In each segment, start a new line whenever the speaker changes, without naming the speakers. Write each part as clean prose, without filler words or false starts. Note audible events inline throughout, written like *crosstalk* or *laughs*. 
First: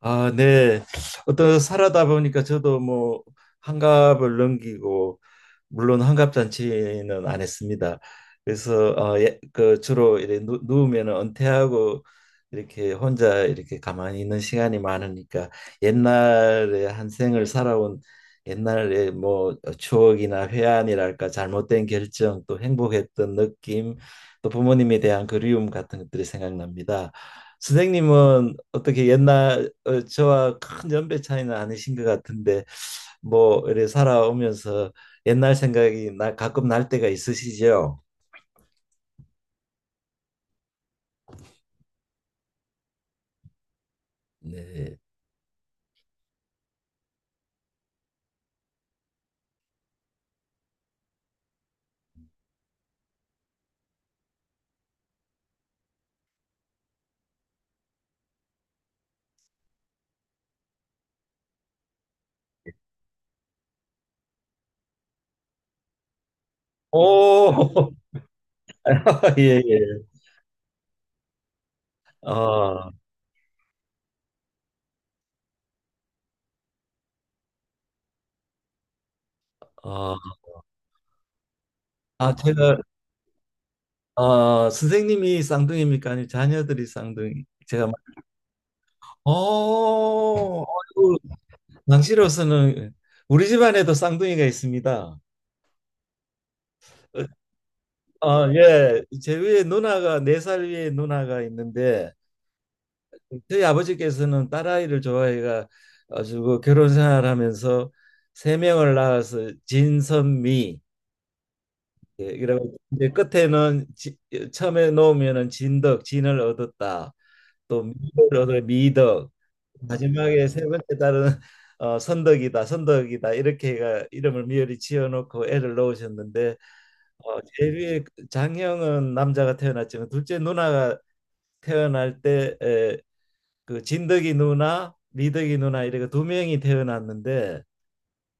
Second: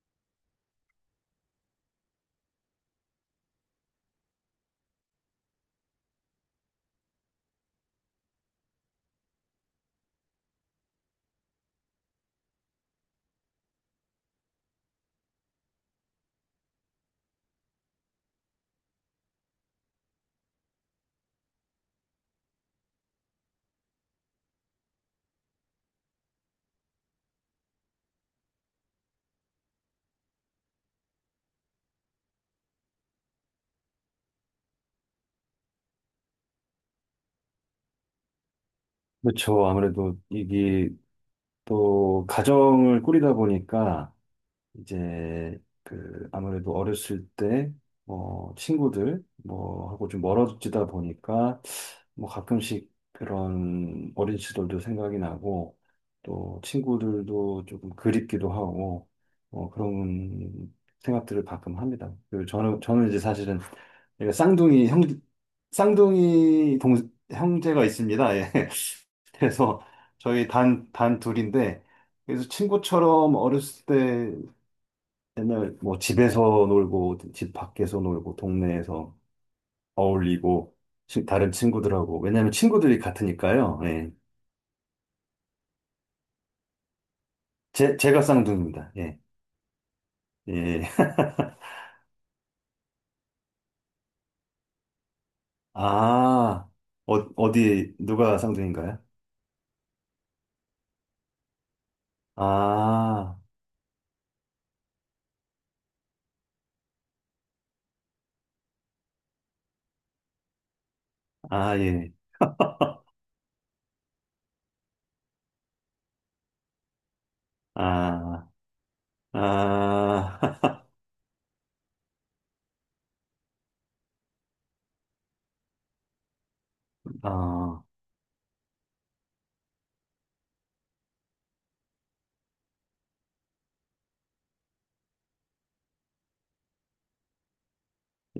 아, 네. 어떤 살아다 보니까 저도 뭐 환갑을 넘기고, 물론 환갑 잔치는 안 했습니다. 그래서 그 주로 이렇게 누우면 은퇴하고 이렇게 혼자 이렇게 가만히 있는 시간이 많으니까 옛날에 한 생을 살아온 옛날에 뭐 추억이나 회한이랄까, 잘못된 결정, 또 행복했던 느낌, 또 부모님에 대한 그리움 같은 것들이 생각납니다. 선생님은 어떻게 옛날 저와 큰 연배 차이는 아니신 것 같은데, 뭐 이래 살아오면서 옛날 생각이 나, 가끔 날 때가 있으시죠?
그렇죠. 아무래도 이게 또 가정을 꾸리다 보니까
네.
이제 그 아무래도 어렸을 때 뭐 친구들 뭐 하고 좀 멀어지다 보니까 뭐 가끔씩 그런 어린 시절도 생각이 나고 또 친구들도 조금 그립기도 하고 그런 생각들을 가끔 합니다. 그 저는 이제 사실은 제가 쌍둥이 형 쌍둥이 동 형제가
오,
있습니다. 예.
*laughs* 예,
그래서
예.
저희 단 둘인데, 그래서
어,
친구처럼 어렸을 때 맨날 뭐 집에서 놀고, 집 밖에서 놀고, 동네에서
어,
어울리고, 다른 친구들하고,
아,
왜냐면
제가
친구들이 같으니까요. 예.
선생님이 쌍둥이입니까? 아니면 자녀들이 쌍둥이? 제가 막,
제가 쌍둥이입니다. 예. 예. *laughs*
아이고, 당시로서는 우리 집안에도 쌍둥이가 있습니다.
아,
어,
어디, 누가 쌍둥이인가요?
예. 제 위에 누나가, 네 살 위에 누나가 있는데,
아,
저희 아버지께서는 딸아이를 좋아해가 가지고, 결혼 생활하면서 세 명을 낳아서 진선미,
아, 예.
예, 이라고, 이제 끝에는 지, 처음에 놓으면은 진덕, 진을 얻었다. 또 미를
아,
얻어 미덕. 마지막에 세 번째
아, *laughs*
딸은 *laughs* 선덕이다, 선덕이다 이렇게 해가 이름을 미열이 지어 놓고 애를 놓으셨는데,
아,
제비의 장형은 남자가 태어났지만, 둘째 누나가 태어날 때 그 진덕이 누나, 미덕이 누나 이렇게 두 명이 태어났는데,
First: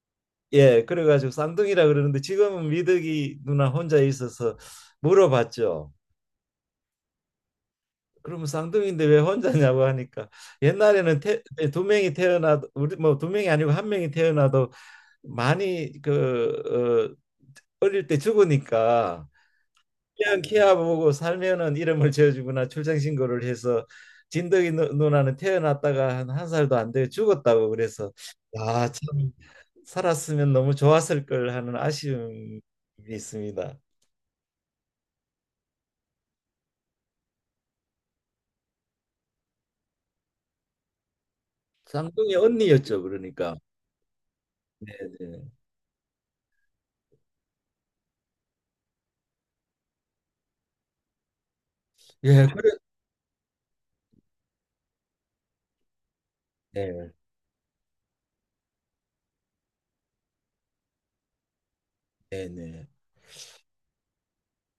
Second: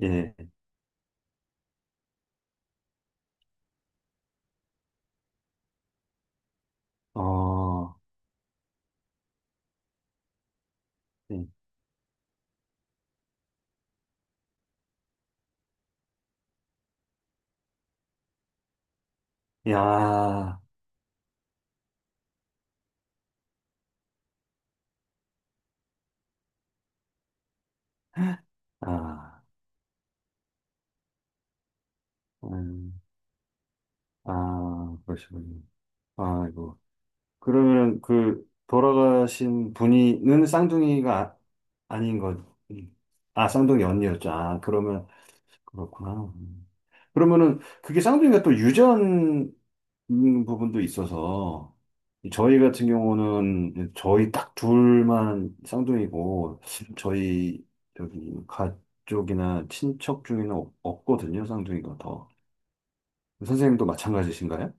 예.
예, 그래가지고 쌍둥이라 그러는데, 지금은 미덕이 누나 혼자 있어서 물어봤죠.
어,
그러면 쌍둥이인데 왜 혼자냐고 하니까, 옛날에는
예.
두 명이 태어나도, 우리 뭐 두 명이 아니고 한 명이 태어나도 많이 그 어릴 때 죽으니까, 그냥
야,
키아 보고 살면은 이름을 지어주거나 출생신고를 해서, 누나는 태어났다가 한 살도 안 돼 죽었다고 그래서, 야, 참,
아.
살았으면 너무 좋았을 걸 하는 아쉬움이
음.
있습니다.
아, 그러시군요. 아이고. 그러면 그 돌아가신 분이는 쌍둥이가 아, 닌
쌍둥이
것, 음.
언니였죠,
아,
그러니까.
쌍둥이 언니였죠. 아,
네,
그러면
네.
그렇구나. 음. 그러면은 그게 쌍둥이가 또 유전 있는 부분도 있어서
예,
저희
그래.
같은 경우는 저희 딱 둘만 쌍둥이고
네,
저희 여기 가족이나 친척 중에는 없거든요. 쌍둥이가 더.
네, 네.
선생님도 마찬가지신가요?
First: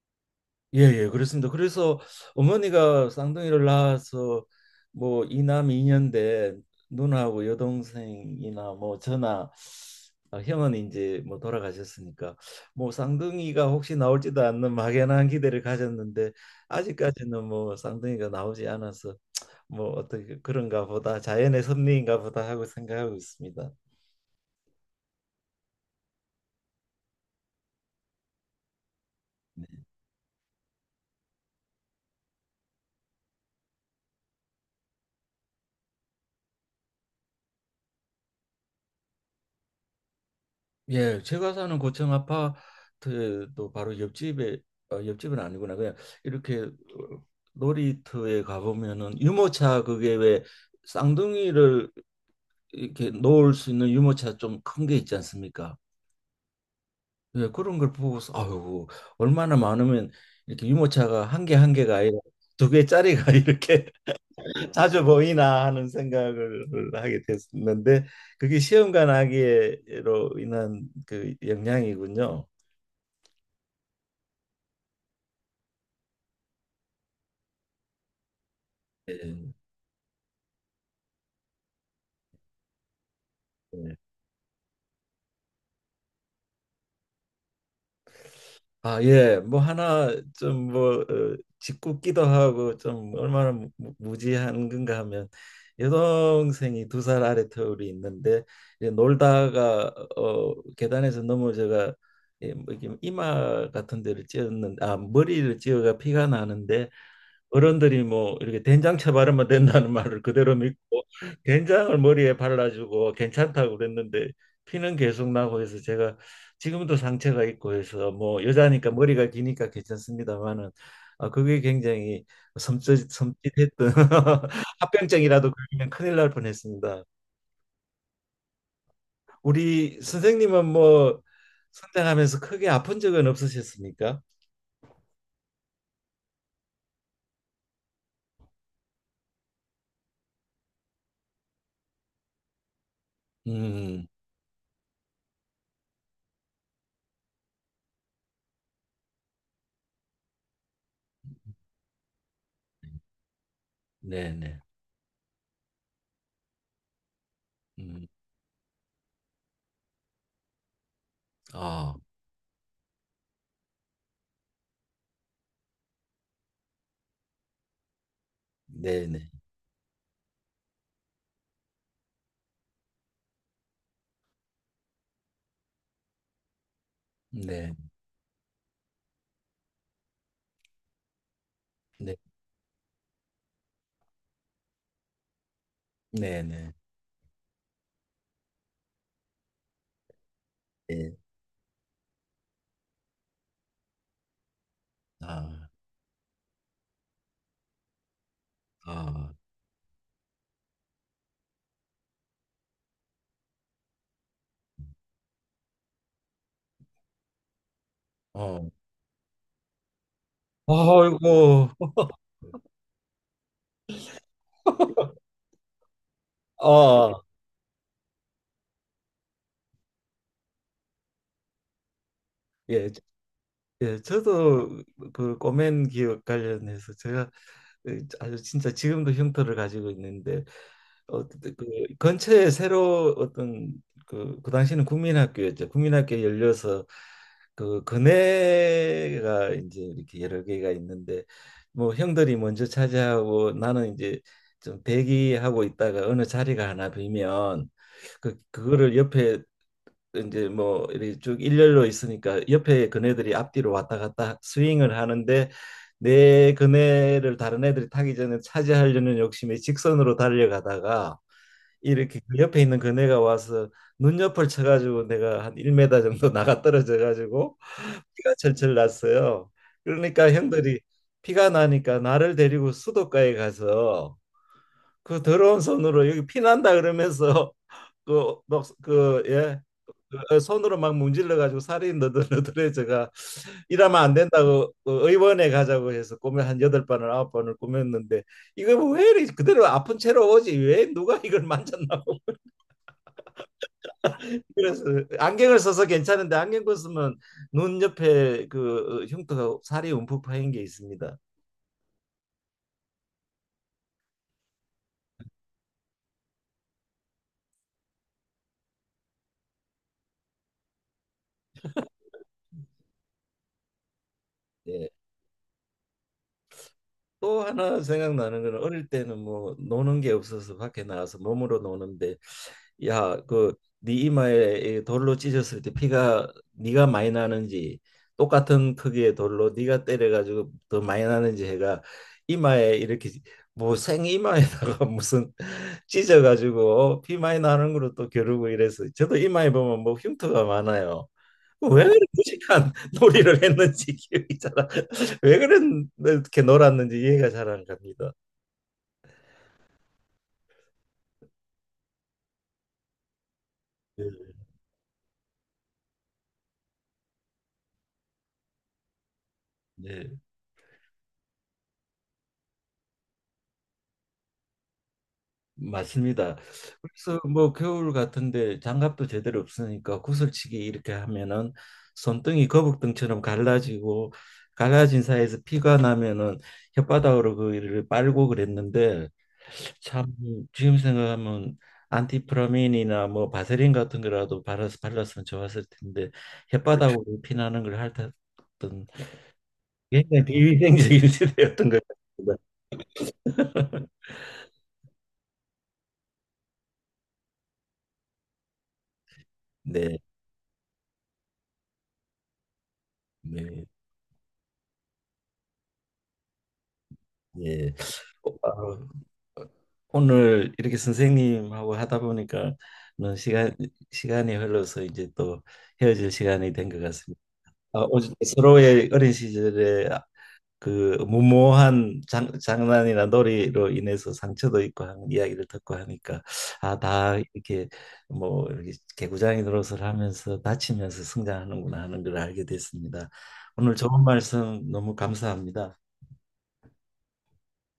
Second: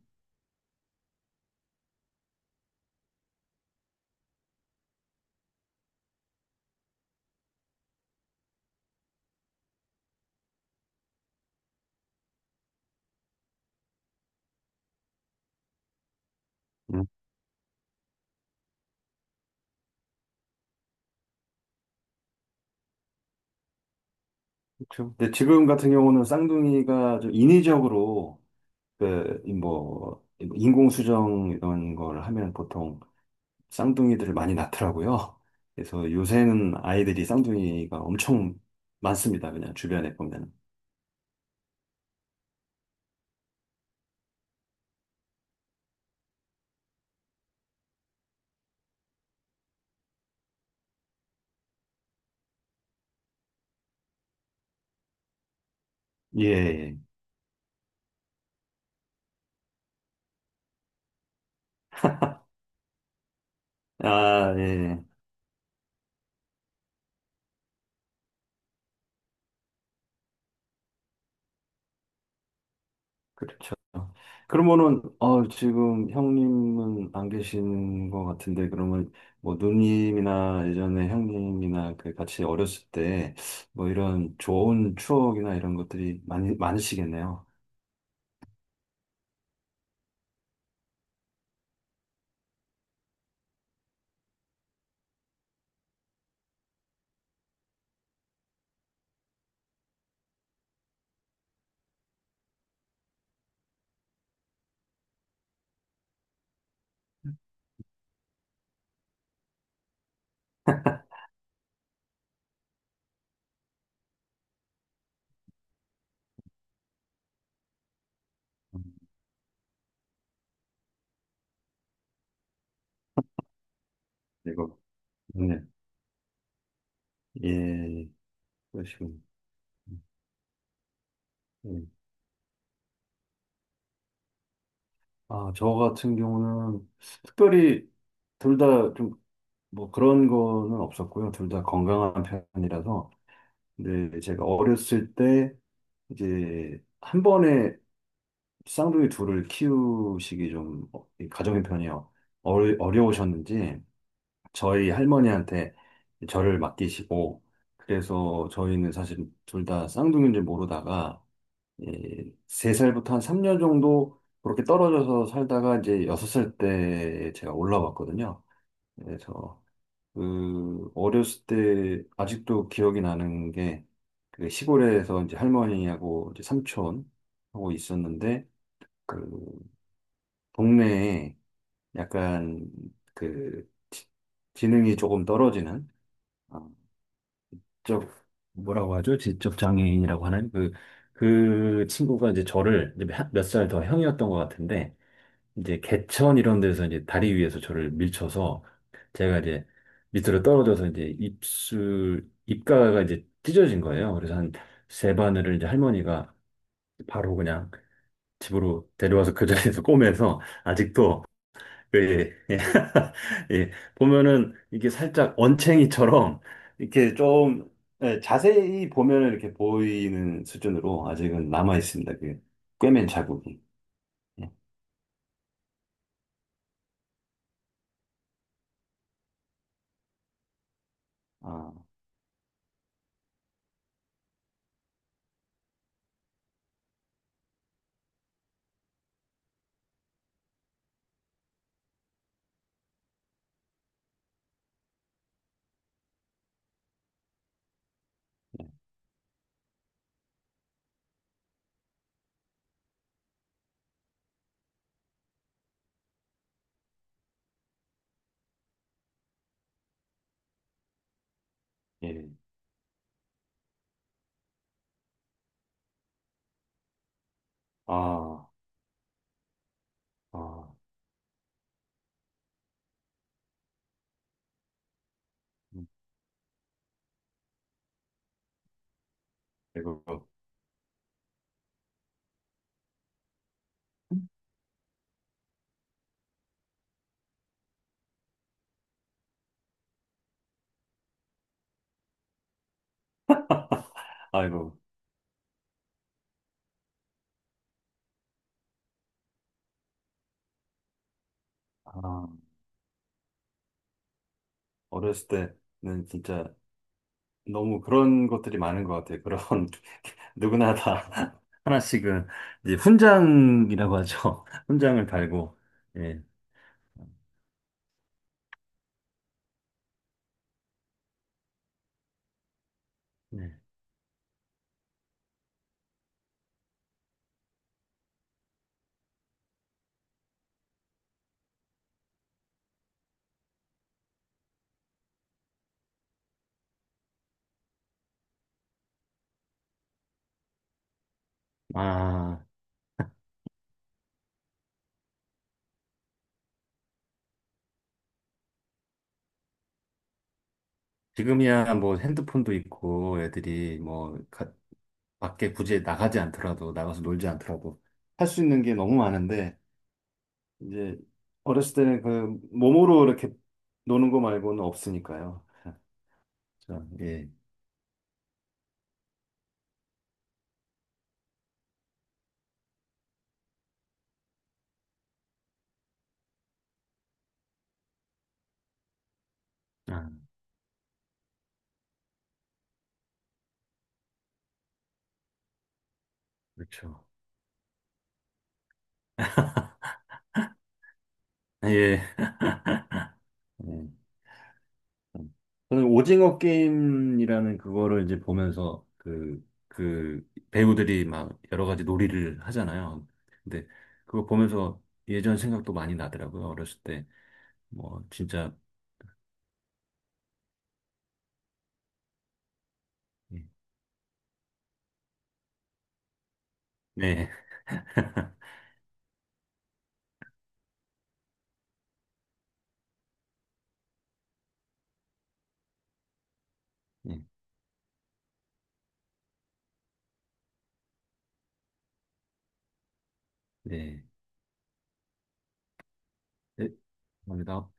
예, 예, 그렇습니다. 그래서 어머니가 쌍둥이를 낳아서, 뭐 이남 이년대 누나하고 여동생이나 뭐 저나, 아, 형은 이제 뭐 돌아가셨으니까, 뭐 쌍둥이가 혹시 나올지도 않는 막연한 기대를 가졌는데, 아직까지는 뭐 쌍둥이가 나오지 않아서 뭐 어떻게 그런가 보다, 자연의 섭리인가 보다 하고 생각하고 있습니다.
그렇죠. 근데 지금 같은 경우는 쌍둥이가 좀 인위적으로 그뭐 인공수정 이런 걸 하면 보통 쌍둥이들을 많이 낳더라고요. 그래서 요새는 아이들이 쌍둥이가 엄청 많습니다. 그냥 주변에 보면.
예, 제가 사는 고층 아파트도 바로 옆집에 옆집은 아니구나. 그냥 이렇게 놀이터에 가보면은 유모차, 그게 왜 쌍둥이를 이렇게 놓을 수 있는 유모차, 좀 큰 게 있지 않습니까?
예. 예.
예, 그런 걸 보고서 아유, 얼마나 많으면 이렇게 유모차가 한 개 한 개가 아니라 두 개짜리가 *laughs* 이렇게
아, 예. 예.
자주 보이나 하는 생각을 하게 됐었는데, 그게 시험관 아기로 인한 그 영향이군요.
그렇죠. 그러면은 지금 형님은 안 계시는 것 같은데 그러면
예.
뭐 누님이나 예전에 형님이나 그 같이 어렸을 때 뭐
네.
이런 좋은 추억이나 이런 것들이 많이 많으시겠네요.
아, 예. 뭐 하나 좀뭐 짓궂기도 하고 좀, 얼마나 무지한 건가 하면, 여동생이 두 살 아래 터울이 있는데, 이제 놀다가 계단에서 넘어져가, 예, 뭐 이렇게 이마 같은 데를 찧었는데, 아, 머리를 찧어가 피가 나는데, 어른들이 뭐 이렇게 된장채 바르면 된다는 *laughs* 말을 그대로 믿고 된장을 머리에 발라주고 괜찮다고 그랬는데, 피는 계속 나고 해서 제가 지금도 상처가 있고 해서, 뭐 여자니까 머리가 기니까 괜찮습니다만은, 아 그게 굉장히 섬찟 섬찟했던
이거
*laughs* 합병증이라도
네,
걸리면 큰일 날 뻔했습니다.
예, 그러시군.
우리 선생님은 뭐
예.
성장하면서 크게 아픈 적은 없으셨습니까?
아, 저 같은 경우는 특별히 둘 다 좀 뭐 그런 거는 없었고요. 둘 다 건강한 편이라서
음,
근데 제가 어렸을 때 이제 한 번에 쌍둥이 둘을 키우시기 좀 이 가정의 편이 어려우셨는지
네네.
저희 할머니한테 저를 맡기시고
음,
그래서 저희는 사실 둘 다 쌍둥이인 줄 모르다가
아,
예, 세살부터한 3년 정도 그렇게 떨어져서 살다가 이제 6살 때 제가 올라왔거든요.
네네.
그래서 그 어렸을 때 아직도 기억이 나는 게 그 시골에서 이제 할머니하고 이제
네.
삼촌하고
네.
있었는데 그 동네에
네.
약간 그 지능이 조금 떨어지는 어,
네네.
쪽 뭐라고 하죠? 지적 장애인이라고 하는 그
예.
그 친구가 이제 저를 몇 살 더 형이었던 것 같은데
아,
이제 개천 이런 데서 이제 다리 위에서 저를 밀쳐서
아,
제가 이제 밑으로 떨어져서 이제 입술 입가가 이제 찢어진 거예요. 그래서 한 세 바늘을 이제 할머니가 바로 그냥
어.
집으로 데려와서 그 자리에서 *laughs* 꼬매서 아직도
아이고.
예, 예. 예. *laughs* 예. 보면은 이게
*laughs*
살짝 언챙이처럼
아,
이렇게 좀 예, 자세히 보면은 이렇게 보이는 수준으로 아직은 남아 있습니다. 그
예,
꿰맨 자국이.
예,
예.
저도 그 꼬맨 기업 관련해서 제가, 예, 아주 진짜 지금도 흉터를 가지고 있는데, 그
아,
근처에 새로 어떤, 그, 그 당시는 국민학교였죠. 국민학교 열려서, 그 근혜가 이제 이렇게 여러 개가 있는데, 뭐 형들이 먼저 차지하고, 나는 이제 좀 대기하고 있다가 어느 자리가 하나 비면 그, 그거를 옆에 이제 뭐 이렇게 쭉 일렬로 있으니까, 옆에 그네들이 앞뒤로 왔다 갔다 스윙을 하는데, 내 그네를 다른 애들이 타기 전에 차지하려는 욕심에 직선으로 달려가다가 이렇게
예.
그 옆에 있는 그네가 와서 눈옆을 쳐가지고 내가 한 1m 정도 *laughs* 나가 떨어져가지고 피가
아,
철철 났어요. 그러니까
아,
형들이 피가 나니까 나를 데리고 수도가에 가서 그 더러운
음,
손으로 여기 피난다 그러면서 *laughs* 그 막 그 예.
아이고,
그 손으로 막 문질러 가지고 살이 너덜너덜해져가, 이러면 안 된다고 그 의원에 가자고 해서 꿈에 한 여덟 번을 아홉 번을 꾸몄는데, 이거 뭐 왜 이리 그대로 아픈 채로 오지, 왜 누가 이걸 만졌나고 *laughs*
아이고.
그래서, 안경을 써서 괜찮은데 안경 벗으면 눈 옆에 그 흉터가 살이 움푹 파인 게 있습니다.
아, 어렸을 때는 진짜 너무 그런 것들이 많은 것 같아요. 그런 *laughs* 누구나 다 *laughs* 하나씩은 이제 훈장이라고 하죠. *laughs*
예.
훈장을 달고. 예.
또 하나 생각나는 거는, 어릴 때는 뭐 노는 게 없어서 밖에 나가서 몸으로 노는데, 야, 그
네.
네 이마에 이 돌로 찢었을 때 피가 네가 많이 나는지, 똑같은 크기의 돌로 네가 때려가지고 더 많이 나는지 해가, 이마에 이렇게 뭐 생이마에다가 *laughs* 무슨 찢어가지고, 어, 피 많이 나는 거로 또 겨루고 이래서, 저도 이마에 보면 뭐 흉터가 많아요. 왜 이렇게
아.
무식한 *laughs* 놀이를 했는지 기억이 잘 안-, 왜 그렇게 놀았는지 이해가 잘 안 갑니다.
지금이야 뭐 핸드폰도 있고 애들이 뭐
예,
밖에 굳이 나가지 않더라도 나가서 놀지 않더라도 할 수 있는 게 너무 많은데
예,
이제 어렸을 때는 그 몸으로 이렇게 노는 거 말고는 없으니까요.
맞습니다.
참,
그래서
예.
뭐 겨울 같은데 장갑도 제대로 없으니까 구슬치기 이렇게 하면은 손등이 거북등처럼 갈라지고, 갈라진 사이에서 피가 나면은 혓바닥으로 그를 빨고 그랬는데, 참
아,
지금 생각하면 안티프라민이나 뭐 바세린 같은 거라도 발라서 발랐으면 좋았을 텐데,
그렇죠.
혓바닥으로 피나는 걸 핥았던, 굉장히 비위생적인 *laughs* 시대였던
예.
것
예.
같습니다.
음. 저는 오징어 게임이라는 그거를 이제 보면서 그,
네,
그 배우들이 막 여러 가지 놀이를 하잖아요.
네,
근데 그거 보면서 예전 생각도 많이 나더라고요. 어렸을 때.
예.
뭐
아,
진짜
오늘 이렇게 선생님하고 하다 보니까는
네.
시간 시간이 흘러서 이제 또 헤어질 시간이 된 것 같습니다. 아, 오-
*laughs*
서로의 어린 시절에 그 무모한 장난이나 놀이로 인해서 상처도 있고 하는 이야기를 듣고 하니까, 아, 다
네. 네.
이렇게 뭐 이렇게 개구장이 노릇을 하면서 다치면서 성장하는구나 하는 걸 알게 됐습니다. 오늘 좋은
네.
말씀 너무 감사합니다.
네. 감사합니다.